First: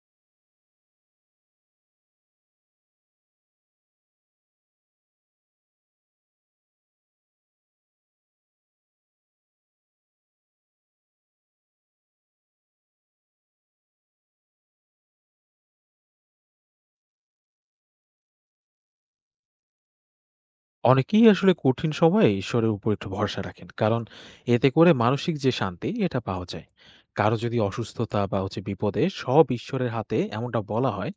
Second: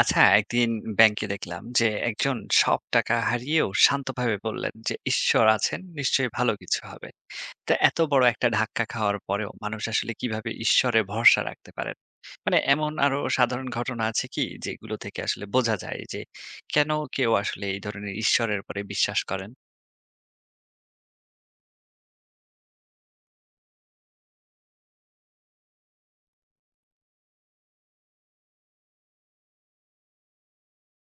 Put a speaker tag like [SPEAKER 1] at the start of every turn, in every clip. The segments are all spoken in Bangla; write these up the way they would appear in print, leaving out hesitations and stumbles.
[SPEAKER 1] আচ্ছা, একদিন ব্যাংকে দেখলাম যে একজন সব টাকা হারিয়েও শান্তভাবে বললেন যে ঈশ্বর আছেন, নিশ্চয়ই ভালো কিছু হবে। তা এত বড় একটা ধাক্কা খাওয়ার পরেও মানুষ আসলে কিভাবে ঈশ্বরে ভরসা রাখতে পারেন? মানে এমন আরো সাধারণ ঘটনা আছে কি যেগুলো থেকে আসলে বোঝা যায় যে কেন কেউ আসলে এই ধরনের ঈশ্বরের পরে বিশ্বাস করেন?
[SPEAKER 2] অনেকেই আসলে কঠিন সময়ে ঈশ্বরের উপর একটু ভরসা রাখেন কারণ এতে করে মানসিক যে শান্তি এটা পাওয়া যায়। কারো যদি অসুস্থতা বা হচ্ছে বিপদে সব ঈশ্বরের হাতে এমনটা বলা হয়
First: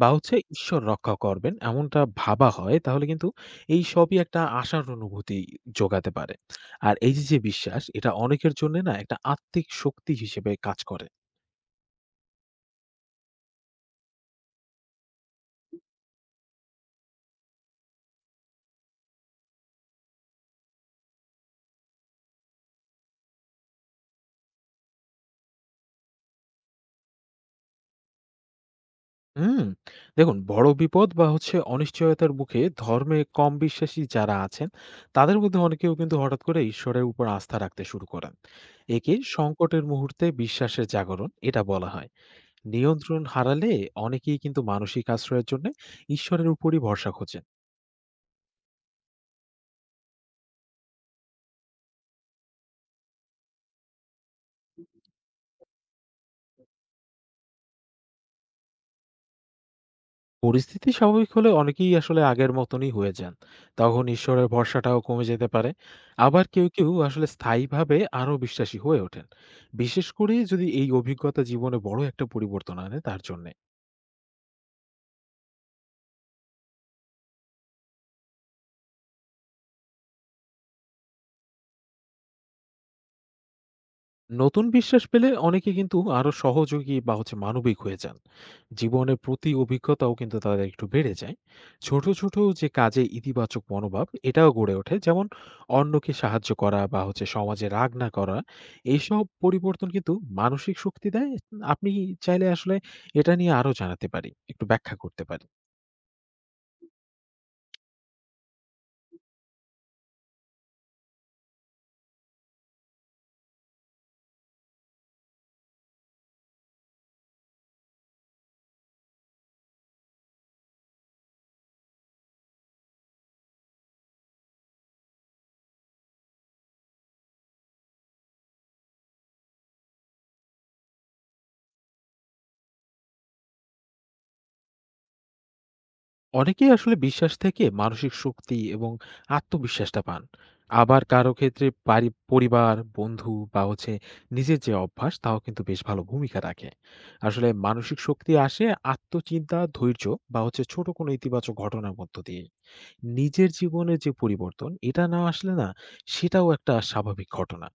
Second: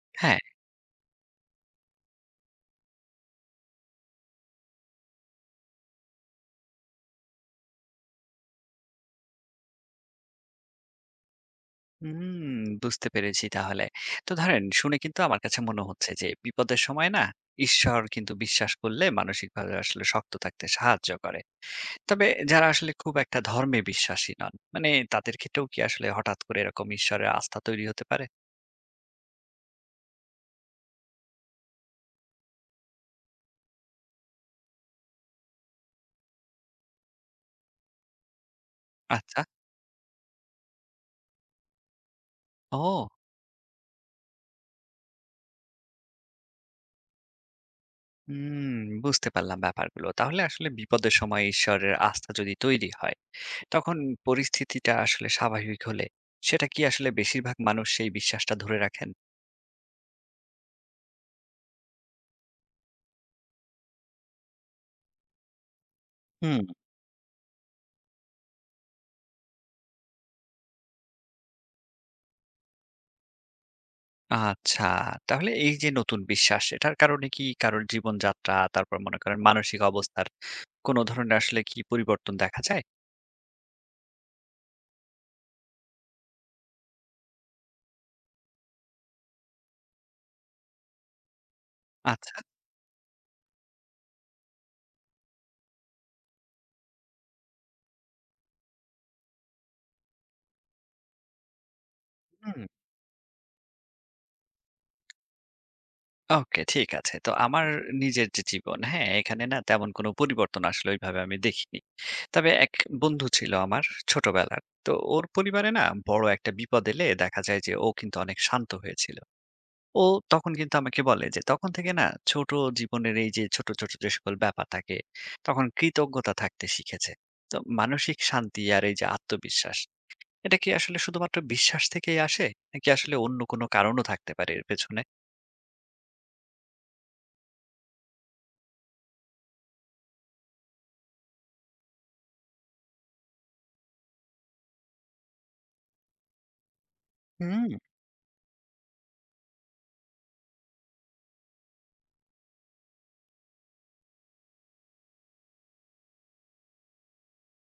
[SPEAKER 2] বা হচ্ছে
[SPEAKER 1] হ্যাঁ।
[SPEAKER 2] ঈশ্বর রক্ষা করবেন এমনটা ভাবা হয় তাহলে কিন্তু এই সবই একটা আশার অনুভূতি যোগাতে পারে। আর এই যে যে বিশ্বাস এটা অনেকের জন্য না একটা আত্মিক শক্তি হিসেবে কাজ করে।
[SPEAKER 1] হুম, বুঝতে পেরেছি তাহলে। তো ধরেন শুনে কিন্তু আমার কাছে মনে হচ্ছে যে বিপদের সময় না ঈশ্বর কিন্তু বিশ্বাস করলে মানসিকভাবে আসলে শক্ত থাকতে সাহায্য করে। তবে যারা আসলে খুব একটা ধর্মে বিশ্বাসী নন, মানে তাদের ক্ষেত্রেও কি আসলে হঠাৎ করে এরকম ঈশ্বরের আস্থা তৈরি হতে পারে?
[SPEAKER 2] হুম, দেখুন, বড় বিপদ বা হচ্ছে অনিশ্চয়তার মুখে ধর্মে কম বিশ্বাসী যারা আছেন তাদের মধ্যে অনেকেও কিন্তু হঠাৎ করে ঈশ্বরের উপর আস্থা রাখতে শুরু করেন। একে
[SPEAKER 1] আচ্ছা।
[SPEAKER 2] সংকটের মুহূর্তে বিশ্বাসের জাগরণ এটা বলা হয়।
[SPEAKER 1] ও!
[SPEAKER 2] নিয়ন্ত্রণ হারালে অনেকেই কিন্তু মানসিক আশ্রয়ের জন্য ঈশ্বরের উপরই ভরসা খোঁজে।
[SPEAKER 1] হুম, বুঝতে পারলাম ব্যাপারগুলো। তাহলে আসলে বিপদের সময় ঈশ্বরের আস্থা যদি তৈরি হয়, তখন পরিস্থিতিটা আসলে স্বাভাবিক হলে, সেটা কি আসলে বেশিরভাগ মানুষ সেই বিশ্বাসটা ধরে রাখেন?
[SPEAKER 2] পরিস্থিতি স্বাভাবিক হলে অনেকেই আসলে আগের মতনই হয়ে যান। তখন ঈশ্বরের ভরসাটাও কমে যেতে পারে। আবার
[SPEAKER 1] হুম।
[SPEAKER 2] কেউ, কেউ আসলে স্থায়ীভাবে আরো বিশ্বাসী হয়ে ওঠেন। বিশেষ করে যদি এই অভিজ্ঞতা জীবনে বড় একটা পরিবর্তন আনে তার জন্যে।
[SPEAKER 1] আচ্ছা, তাহলে এই যে নতুন বিশ্বাস, এটার কারণে কি কারোর জীবনযাত্রা, তারপর মনে করেন মানসিক অবস্থার কোনো ধরনের আসলে কি পরিবর্তন দেখা যায়?
[SPEAKER 2] নতুন বিশ্বাস পেলে অনেকে কিন্তু আরো সহযোগী বা হচ্ছে মানবিক হয়ে যান। জীবনের প্রতি অভিজ্ঞতাও কিন্তু তাদের একটু বেড়ে যায়। ছোট
[SPEAKER 1] আচ্ছা।
[SPEAKER 2] ছোট যে কাজে ইতিবাচক মনোভাব এটাও গড়ে ওঠে, যেমন অন্যকে সাহায্য করা বা হচ্ছে সমাজে রাগ না করা। এইসব পরিবর্তন কিন্তু মানসিক শক্তি দেয়। আপনি চাইলে
[SPEAKER 1] হুম।
[SPEAKER 2] আসলে এটা নিয়ে আরো জানাতে পারি, একটু ব্যাখ্যা করতে পারি।
[SPEAKER 1] ওকে, ঠিক আছে। তো আমার নিজের যে জীবন, হ্যাঁ, এখানে না তেমন কোনো পরিবর্তন আসলে ওইভাবে আমি দেখিনি। তবে এক বন্ধু ছিল আমার ছোটবেলার। তো ওর পরিবারে না বড় একটা বিপদ এলে দেখা যায় যে ও কিন্তু অনেক শান্ত হয়েছিল। ও তখন কিন্তু আমাকে বলে যে তখন থেকে না ছোট জীবনের এই যে ছোট, ছোট যে সকল ব্যাপার থাকে তখন কৃতজ্ঞতা থাকতে শিখেছে। তো মানসিক শান্তি আর এই যে আত্মবিশ্বাস, এটা কি আসলে শুধুমাত্র বিশ্বাস থেকেই আসে? নাকি আসলে অন্য কোনো কারণও থাকতে পারে এর পেছনে?
[SPEAKER 2] অনেকেই আসলে বিশ্বাস থেকে মানসিক শক্তি এবং আত্মবিশ্বাসটা পান। আবার কারো ক্ষেত্রে বাড়ি, পরিবার, বন্ধু বা হচ্ছে নিজের যে অভ্যাস তাও কিন্তু বেশ ভালো ভূমিকা রাখে। আসলে
[SPEAKER 1] হুম।
[SPEAKER 2] মানসিক শক্তি আসে আত্মচিন্তা, ধৈর্য বা হচ্ছে ছোট কোনো ইতিবাচক ঘটনার মধ্য দিয়ে। নিজের জীবনে যে পরিবর্তন এটা না আসলে না সেটাও একটা স্বাভাবিক ঘটনা।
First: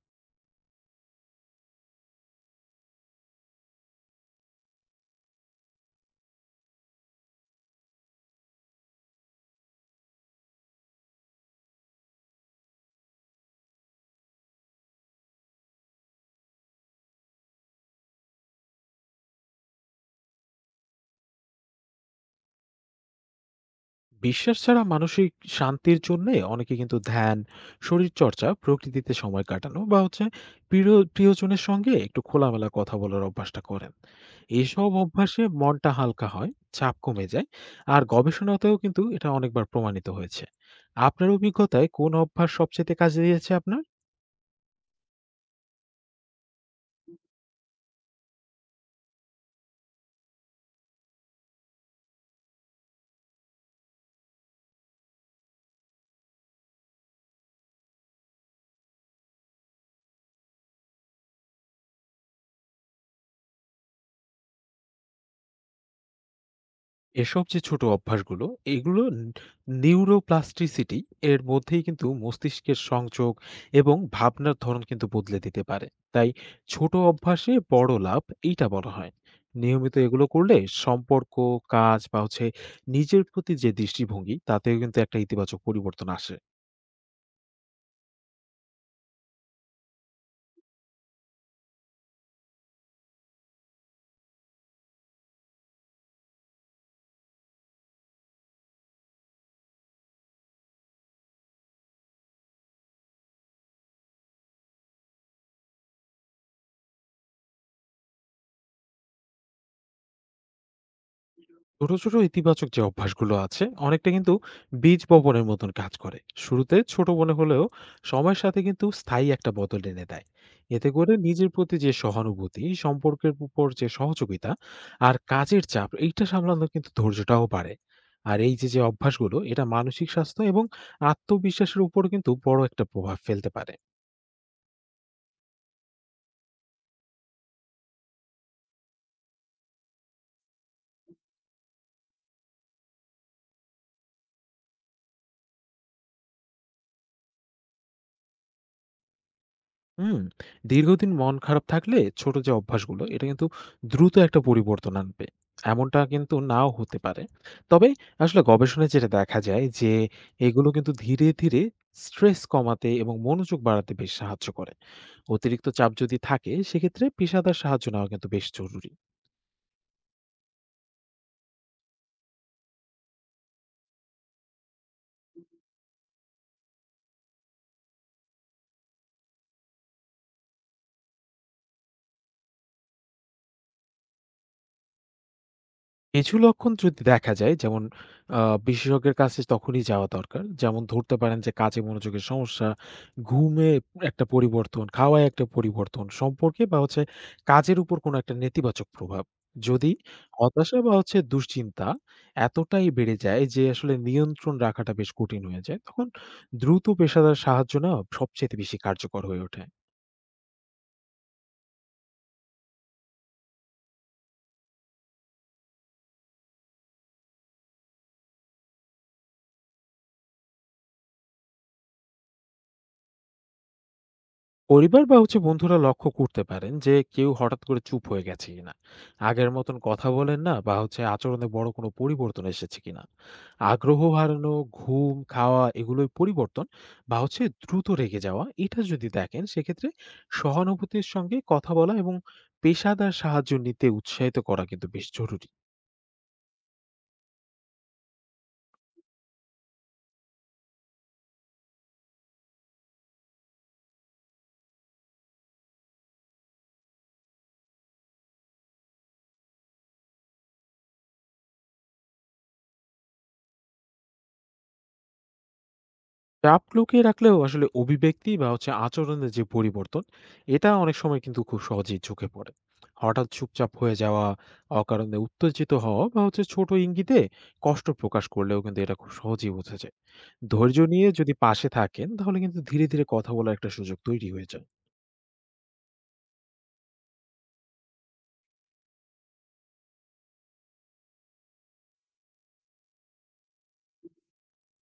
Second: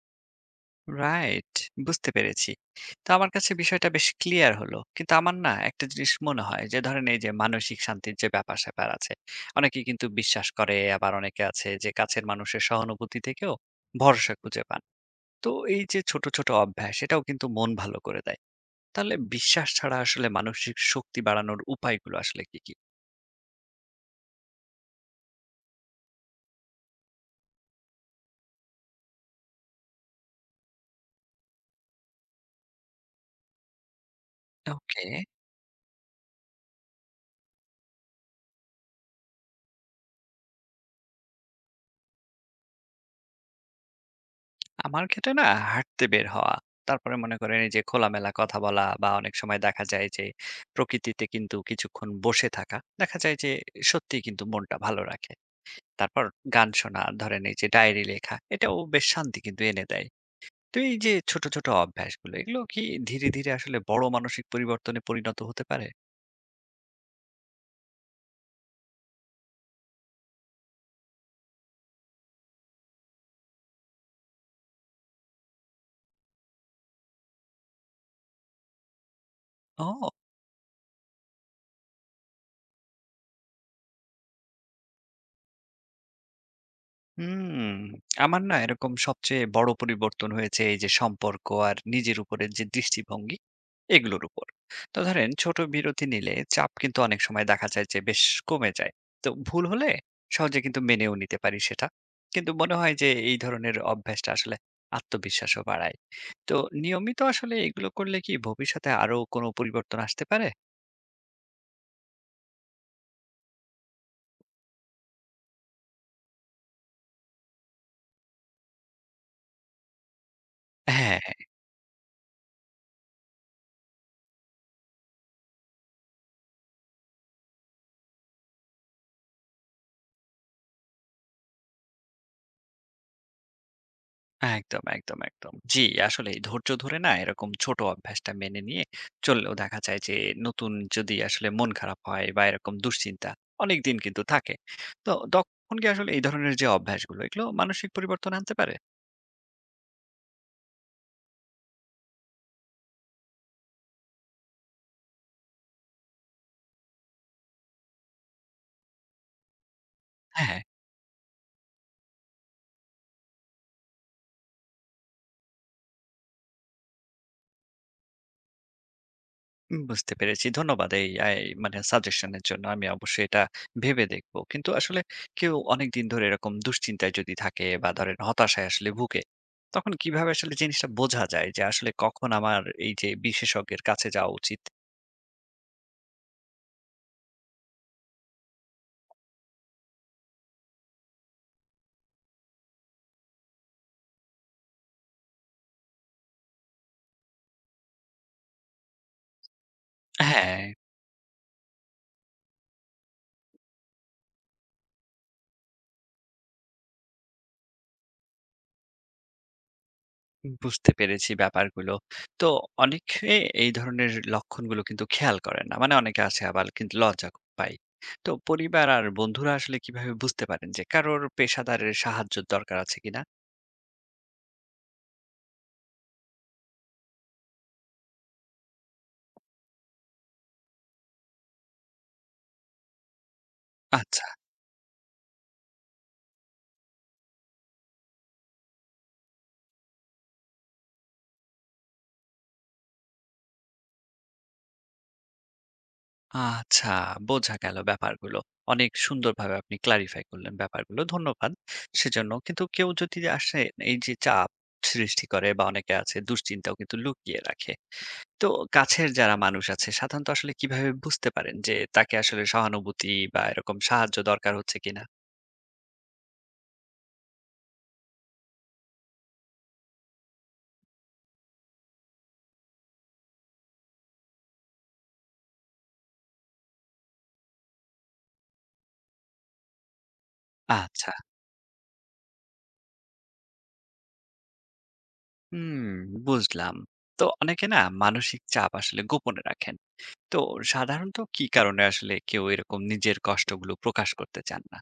[SPEAKER 1] রাইট, বুঝতে পেরেছি। তো আমার কাছে বিষয়টা বেশ ক্লিয়ার হলো, কিন্তু আমার না একটা জিনিস মনে হয় যে ধরেন এই যে মানসিক শান্তির যে ব্যাপার স্যাপার আছে, অনেকে কিন্তু বিশ্বাস করে, আবার অনেকে আছে যে কাছের মানুষের সহানুভূতি থেকেও ভরসা খুঁজে পান। তো এই যে ছোট ছোট অভ্যাস এটাও কিন্তু মন ভালো করে দেয়। তাহলে বিশ্বাস ছাড়া আসলে মানসিক শক্তি বাড়ানোর উপায়গুলো আসলে কি কি?
[SPEAKER 2] বিশ্বাস ছাড়া মানসিক শান্তির জন্য অনেকে কিন্তু ধ্যান, শরীরচর্চা, প্রকৃতিতে সময় কাটানো বা হচ্ছে প্রিয়জনের সঙ্গে একটু খোলামেলা কথা বলার অভ্যাসটা করেন। এইসব
[SPEAKER 1] ওকে।
[SPEAKER 2] অভ্যাসে মনটা হালকা হয়, চাপ কমে যায়। আর গবেষণাতেও কিন্তু এটা অনেকবার প্রমাণিত হয়েছে। আপনার অভিজ্ঞতায় কোন অভ্যাস সবচেয়ে কাজে দিয়েছে আপনার?
[SPEAKER 1] আমার ক্ষেত্রে না হাঁটতে বের হওয়া। তারপরে মনে করেন এই যে খোলামেলা কথা বলা, বা অনেক সময় দেখা যায় যে প্রকৃতিতে কিন্তু কিছুক্ষণ বসে থাকা। দেখা যায় যে সত্যিই কিন্তু মনটা ভালো রাখে। তারপর গান শোনা, ধরেন এই যে ডায়েরি লেখা, এটাও বেশ শান্তি কিন্তু এনে দেয়। তো এই যে ছোট, ছোট অভ্যাসগুলো এগুলো কি ধীরে, ধীরে আসলে বড় মানসিক পরিবর্তনে পরিণত হতে পারে?
[SPEAKER 2] এসব যে ছোট অভ্যাসগুলো, এগুলো নিউরোপ্লাস্টিসিটি এর মধ্যেই কিন্তু মস্তিষ্কের সংযোগ এবং ভাবনার ধরন কিন্তু বদলে দিতে পারে। তাই ছোট অভ্যাসে বড় লাভ এইটা বলা হয়। নিয়মিত
[SPEAKER 1] ও!
[SPEAKER 2] এগুলো করলে সম্পর্ক, কাজ বা হচ্ছে নিজের প্রতি যে দৃষ্টিভঙ্গি তাতেও কিন্তু একটা ইতিবাচক পরিবর্তন আসে।
[SPEAKER 1] হুম, আমার না এরকম সবচেয়ে বড় পরিবর্তন হয়েছে এই যে সম্পর্ক আর নিজের উপরের যে দৃষ্টিভঙ্গি এগুলোর উপর। তো ধরেন ছোট বিরতি নিলে চাপ কিন্তু অনেক সময় দেখা যায় যে বেশ কমে যায়। তো ভুল হলে সহজে কিন্তু মেনেও নিতে পারি সেটা। কিন্তু মনে হয় যে এই ধরনের অভ্যাসটা আসলে আত্মবিশ্বাসও বাড়ায়। তো নিয়মিত আসলে এগুলো করলে কি ভবিষ্যতে আরো কোনো পরিবর্তন আসতে পারে?
[SPEAKER 2] ছোট, ছোট ইতিবাচক যে অভ্যাসগুলো আছে অনেকটা কিন্তু বীজ বপনের মতন কাজ করে। শুরুতে ছোট মনে হলেও সময়ের সাথে কিন্তু স্থায়ী একটা বদল এনে দেয়। এতে করে
[SPEAKER 1] হ্যাঁ।
[SPEAKER 2] নিজের প্রতি যে সহানুভূতি, সম্পর্কের উপর যে সহযোগিতা আর কাজের চাপ এইটা সামলানো, কিন্তু ধৈর্যটাও বাড়ে। আর এই যে অভ্যাসগুলো এটা মানসিক স্বাস্থ্য এবং আত্মবিশ্বাসের উপরও কিন্তু বড় একটা প্রভাব ফেলতে পারে।
[SPEAKER 1] একদম, একদম, একদম। জি, আসলেই ধৈর্য ধরে না এরকম ছোট অভ্যাসটা মেনে নিয়ে চললেও দেখা যায় যে নতুন যদি আসলে মন খারাপ হয় বা এরকম দুশ্চিন্তা অনেকদিন কিন্তু থাকে। তো তখন কি আসলে এই ধরনের যে অভ্যাসগুলো এগুলো মানসিক পরিবর্তন আনতে পারে?
[SPEAKER 2] হুম, দীর্ঘদিন মন খারাপ থাকলে ছোট যে অভ্যাসগুলো এটা কিন্তু দ্রুত একটা পরিবর্তন আনবে এমনটা কিন্তু নাও হতে পারে। তবে আসলে গবেষণায় যেটা দেখা যায় যে
[SPEAKER 1] হ্যাঁ।
[SPEAKER 2] এগুলো কিন্তু ধীরে ধীরে স্ট্রেস কমাতে এবং মনোযোগ বাড়াতে বেশ সাহায্য করে। অতিরিক্ত চাপ যদি থাকে সেক্ষেত্রে পেশাদার সাহায্য নেওয়া কিন্তু বেশ জরুরি।
[SPEAKER 1] বুঝতে পেরেছি। ধন্যবাদ এই মানে সাজেশনের জন্য। আমি অবশ্যই এটা ভেবে দেখব। কিন্তু আসলে কেউ অনেকদিন ধরে এরকম দুশ্চিন্তায় যদি থাকে বা ধরেন হতাশায় আসলে ভুগে, তখন কিভাবে আসলে জিনিসটা বোঝা যায় যে আসলে কখন আমার এই যে বিশেষজ্ঞের কাছে যাওয়া উচিত?
[SPEAKER 2] কিছু লক্ষণ যদি দেখা যায় যেমন আ বিশেষজ্ঞের কাছে তখনই যাওয়া দরকার। যেমন ধরতে পারেন যে কাজে মনোযোগের সমস্যা, ঘুমে একটা পরিবর্তন, খাওয়ায় একটা পরিবর্তন, সম্পর্কে বা হচ্ছে কাজের উপর কোনো একটা নেতিবাচক প্রভাব। যদি
[SPEAKER 1] হ্যাঁ,
[SPEAKER 2] হতাশা বা হচ্ছে দুশ্চিন্তা এতটাই বেড়ে যায় যে আসলে নিয়ন্ত্রণ রাখাটা বেশ কঠিন হয়ে যায়, তখন দ্রুত পেশাদার সাহায্য নেওয়া সবচাইতে বেশি কার্যকর হয়ে ওঠে।
[SPEAKER 1] বুঝতে পেরেছি ব্যাপারগুলো। তো অনেকে এই ধরনের লক্ষণগুলো কিন্তু খেয়াল করে না। মানে অনেকে আছে আবার কিন্তু লজ্জা পায়। তো পরিবার আর বন্ধুরা আসলে কিভাবে বুঝতে পারেন যে কারোর পেশাদারের সাহায্যের দরকার আছে কিনা?
[SPEAKER 2] পরিবার বা হচ্ছে বন্ধুরা লক্ষ্য করতে পারেন যে কেউ হঠাৎ করে চুপ হয়ে গেছে কিনা, আগের মতন কথা বলেন না বা হচ্ছে আচরণে বড় কোনো পরিবর্তন এসেছে কিনা, আগ্রহ
[SPEAKER 1] আচ্ছা।
[SPEAKER 2] হারানো, ঘুম, খাওয়া এগুলোই পরিবর্তন বা হচ্ছে দ্রুত রেগে যাওয়া এটা যদি দেখেন, সেক্ষেত্রে সহানুভূতির সঙ্গে কথা বলা এবং পেশাদার সাহায্য নিতে উৎসাহিত করা কিন্তু বেশ জরুরি।
[SPEAKER 1] আচ্ছা, বোঝা গেল ব্যাপারগুলো। অনেক সুন্দরভাবে আপনি ক্লারিফাই করলেন ব্যাপারগুলো, ধন্যবাদ সেজন্য। কিন্তু কেউ যদি আসে এই যে চাপ সৃষ্টি করে, বা অনেকে আছে দুশ্চিন্তাও কিন্তু লুকিয়ে রাখে। তো কাছের যারা মানুষ আছে সাধারণত আসলে কিভাবে বুঝতে পারেন যে তাকে আসলে সহানুভূতি বা এরকম সাহায্য দরকার হচ্ছে কিনা?
[SPEAKER 2] চাপ লুকিয়ে রাখলেও আসলে অভিব্যক্তি বা হচ্ছে আচরণের যে পরিবর্তন এটা অনেক সময় কিন্তু খুব সহজেই চোখে পড়ে। হঠাৎ চুপচাপ হয়ে যাওয়া, অকারণে উত্তেজিত হওয়া বা হচ্ছে ছোট ইঙ্গিতে কষ্ট প্রকাশ করলেও কিন্তু এটা খুব সহজেই বোঝা যায়। ধৈর্য নিয়ে
[SPEAKER 1] আচ্ছা।
[SPEAKER 2] যদি পাশে থাকেন তাহলে কিন্তু ধীরে ধীরে কথা বলার একটা সুযোগ তৈরি হয়ে যায়।
[SPEAKER 1] হুম, বুঝলাম। তো অনেকে না মানসিক চাপ আসলে গোপনে রাখেন। তো সাধারণত কি কারণে আসলে কেউ এরকম নিজের কষ্টগুলো প্রকাশ করতে চান না?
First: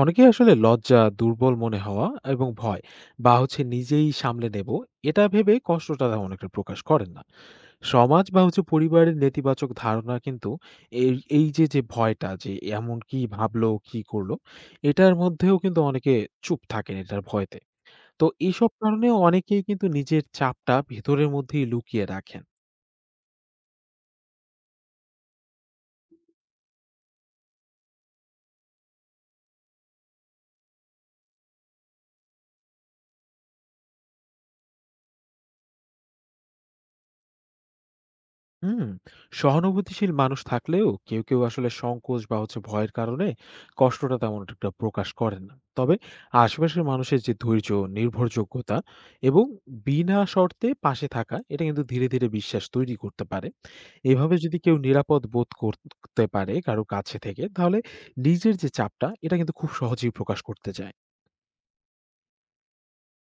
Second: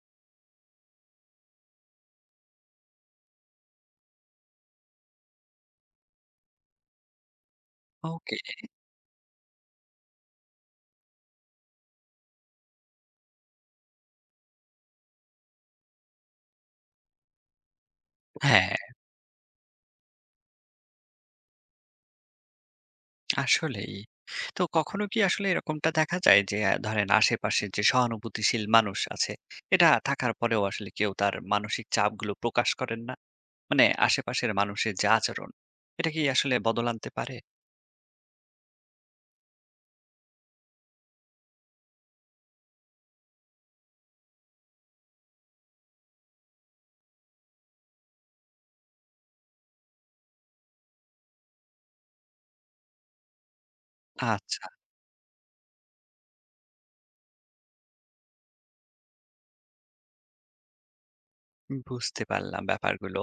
[SPEAKER 2] অনেকেই আসলে লজ্জা, দুর্বল মনে হওয়া এবং ভয় বা হচ্ছে নিজেই সামলে নেব এটা ভেবে কষ্টটা তেমন অনেকটা প্রকাশ করেন না। সমাজ
[SPEAKER 1] ওকে।
[SPEAKER 2] বা হচ্ছে পরিবারের নেতিবাচক ধারণা কিন্তু এই এই যে ভয়টা যে এমন কি ভাবলো, কি করলো এটার মধ্যেও কিন্তু অনেকে চুপ থাকেন এটার ভয়তে। তো এইসব
[SPEAKER 1] হ্যাঁ,
[SPEAKER 2] কারণেও অনেকেই কিন্তু নিজের চাপটা ভেতরের মধ্যেই লুকিয়ে রাখেন।
[SPEAKER 1] আসলেই। তো কখনো কি আসলে এরকমটা দেখা যায় যে ধরেন আশেপাশে যে সহানুভূতিশীল মানুষ আছে, এটা থাকার পরেও আসলে কেউ তার মানসিক চাপগুলো প্রকাশ করেন না? মানে আশেপাশের মানুষের যে আচরণ, এটা কি আসলে বদল আনতে পারে?
[SPEAKER 2] হুম সহানুভূতিশীল মানুষ থাকলেও কেউ কেউ আসলে সংকোচ বা হচ্ছে ভয়ের কারণে কষ্টটা তেমন একটা প্রকাশ করেন না। তবে আশেপাশের মানুষের যে ধৈর্য, নির্ভরযোগ্যতা এবং বিনা শর্তে পাশে থাকা, এটা কিন্তু ধীরে ধীরে বিশ্বাস তৈরি করতে পারে। এভাবে যদি
[SPEAKER 1] আচ্ছা,
[SPEAKER 2] কেউ নিরাপদ বোধ করতে পারে কারো কাছে থেকে, তাহলে নিজের যে চাপটা এটা কিন্তু খুব সহজেই প্রকাশ করতে চায়।
[SPEAKER 1] বুঝতে পারলাম ব্যাপারগুলো।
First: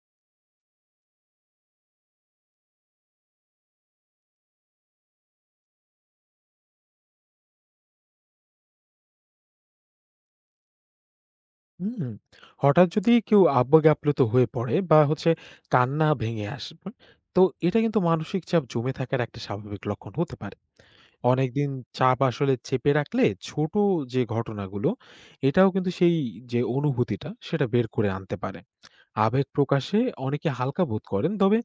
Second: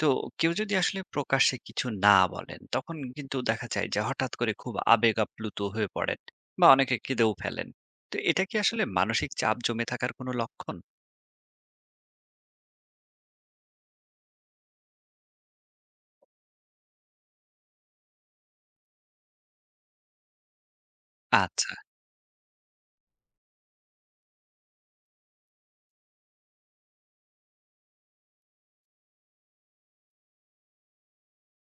[SPEAKER 1] তো কেউ যদি আসলে প্রকাশ্যে কিছু না বলেন, তখন কিন্তু দেখা যায় যে হঠাৎ করে খুব আবেগ আপ্লুত হয়ে পড়েন বা অনেকে কেঁদেও ফেলেন। তো এটা কি আসলে মানসিক চাপ জমে থাকার কোনো লক্ষণ?
[SPEAKER 2] হুম, হঠাৎ যদি কেউ আবেগ-আপ্লুত হয়ে পড়ে বা হচ্ছে কান্না ভেঙে আসে, তো এটা কিন্তু মানসিক চাপ জমে থাকার একটা স্বাভাবিক লক্ষণ হতে পারে।
[SPEAKER 1] আচ্ছা।
[SPEAKER 2] অনেকদিন চাপ আসলে চেপে রাখলে ছোট যে ঘটনাগুলো, এটাও কিন্তু সেই যে অনুভূতিটা সেটা বের করে আনতে পারে। আবেগ প্রকাশে অনেকে হালকা বোধ করেন, তবে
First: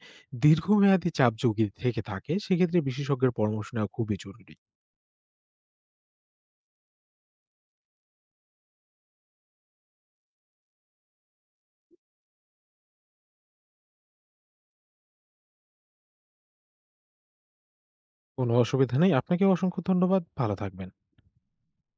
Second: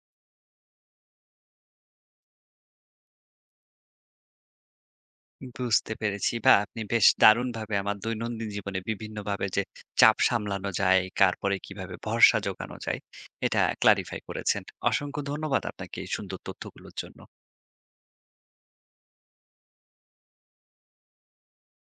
[SPEAKER 2] দীর্ঘমেয়াদী চাপ যদি থেকে থাকে সেক্ষেত্রে বিশেষজ্ঞের পরামর্শ নেওয়া খুবই জরুরি।
[SPEAKER 1] বুঝতে পেরেছি। বাহ! আপনি বেশ দারুণভাবে আমার দৈনন্দিন জীবনে বিভিন্নভাবে যে চাপ সামলানো যায়, তারপরে কিভাবে ভরসা জোগানো যায়, এটা clarify করেছেন। অসংখ্য ধন্যবাদ আপনাকে এই সুন্দর তথ্যগুলোর জন্য।
[SPEAKER 2] কোনো অসুবিধা নেই। আপনাকেও অসংখ্য ধন্যবাদ। ভালো থাকবেন।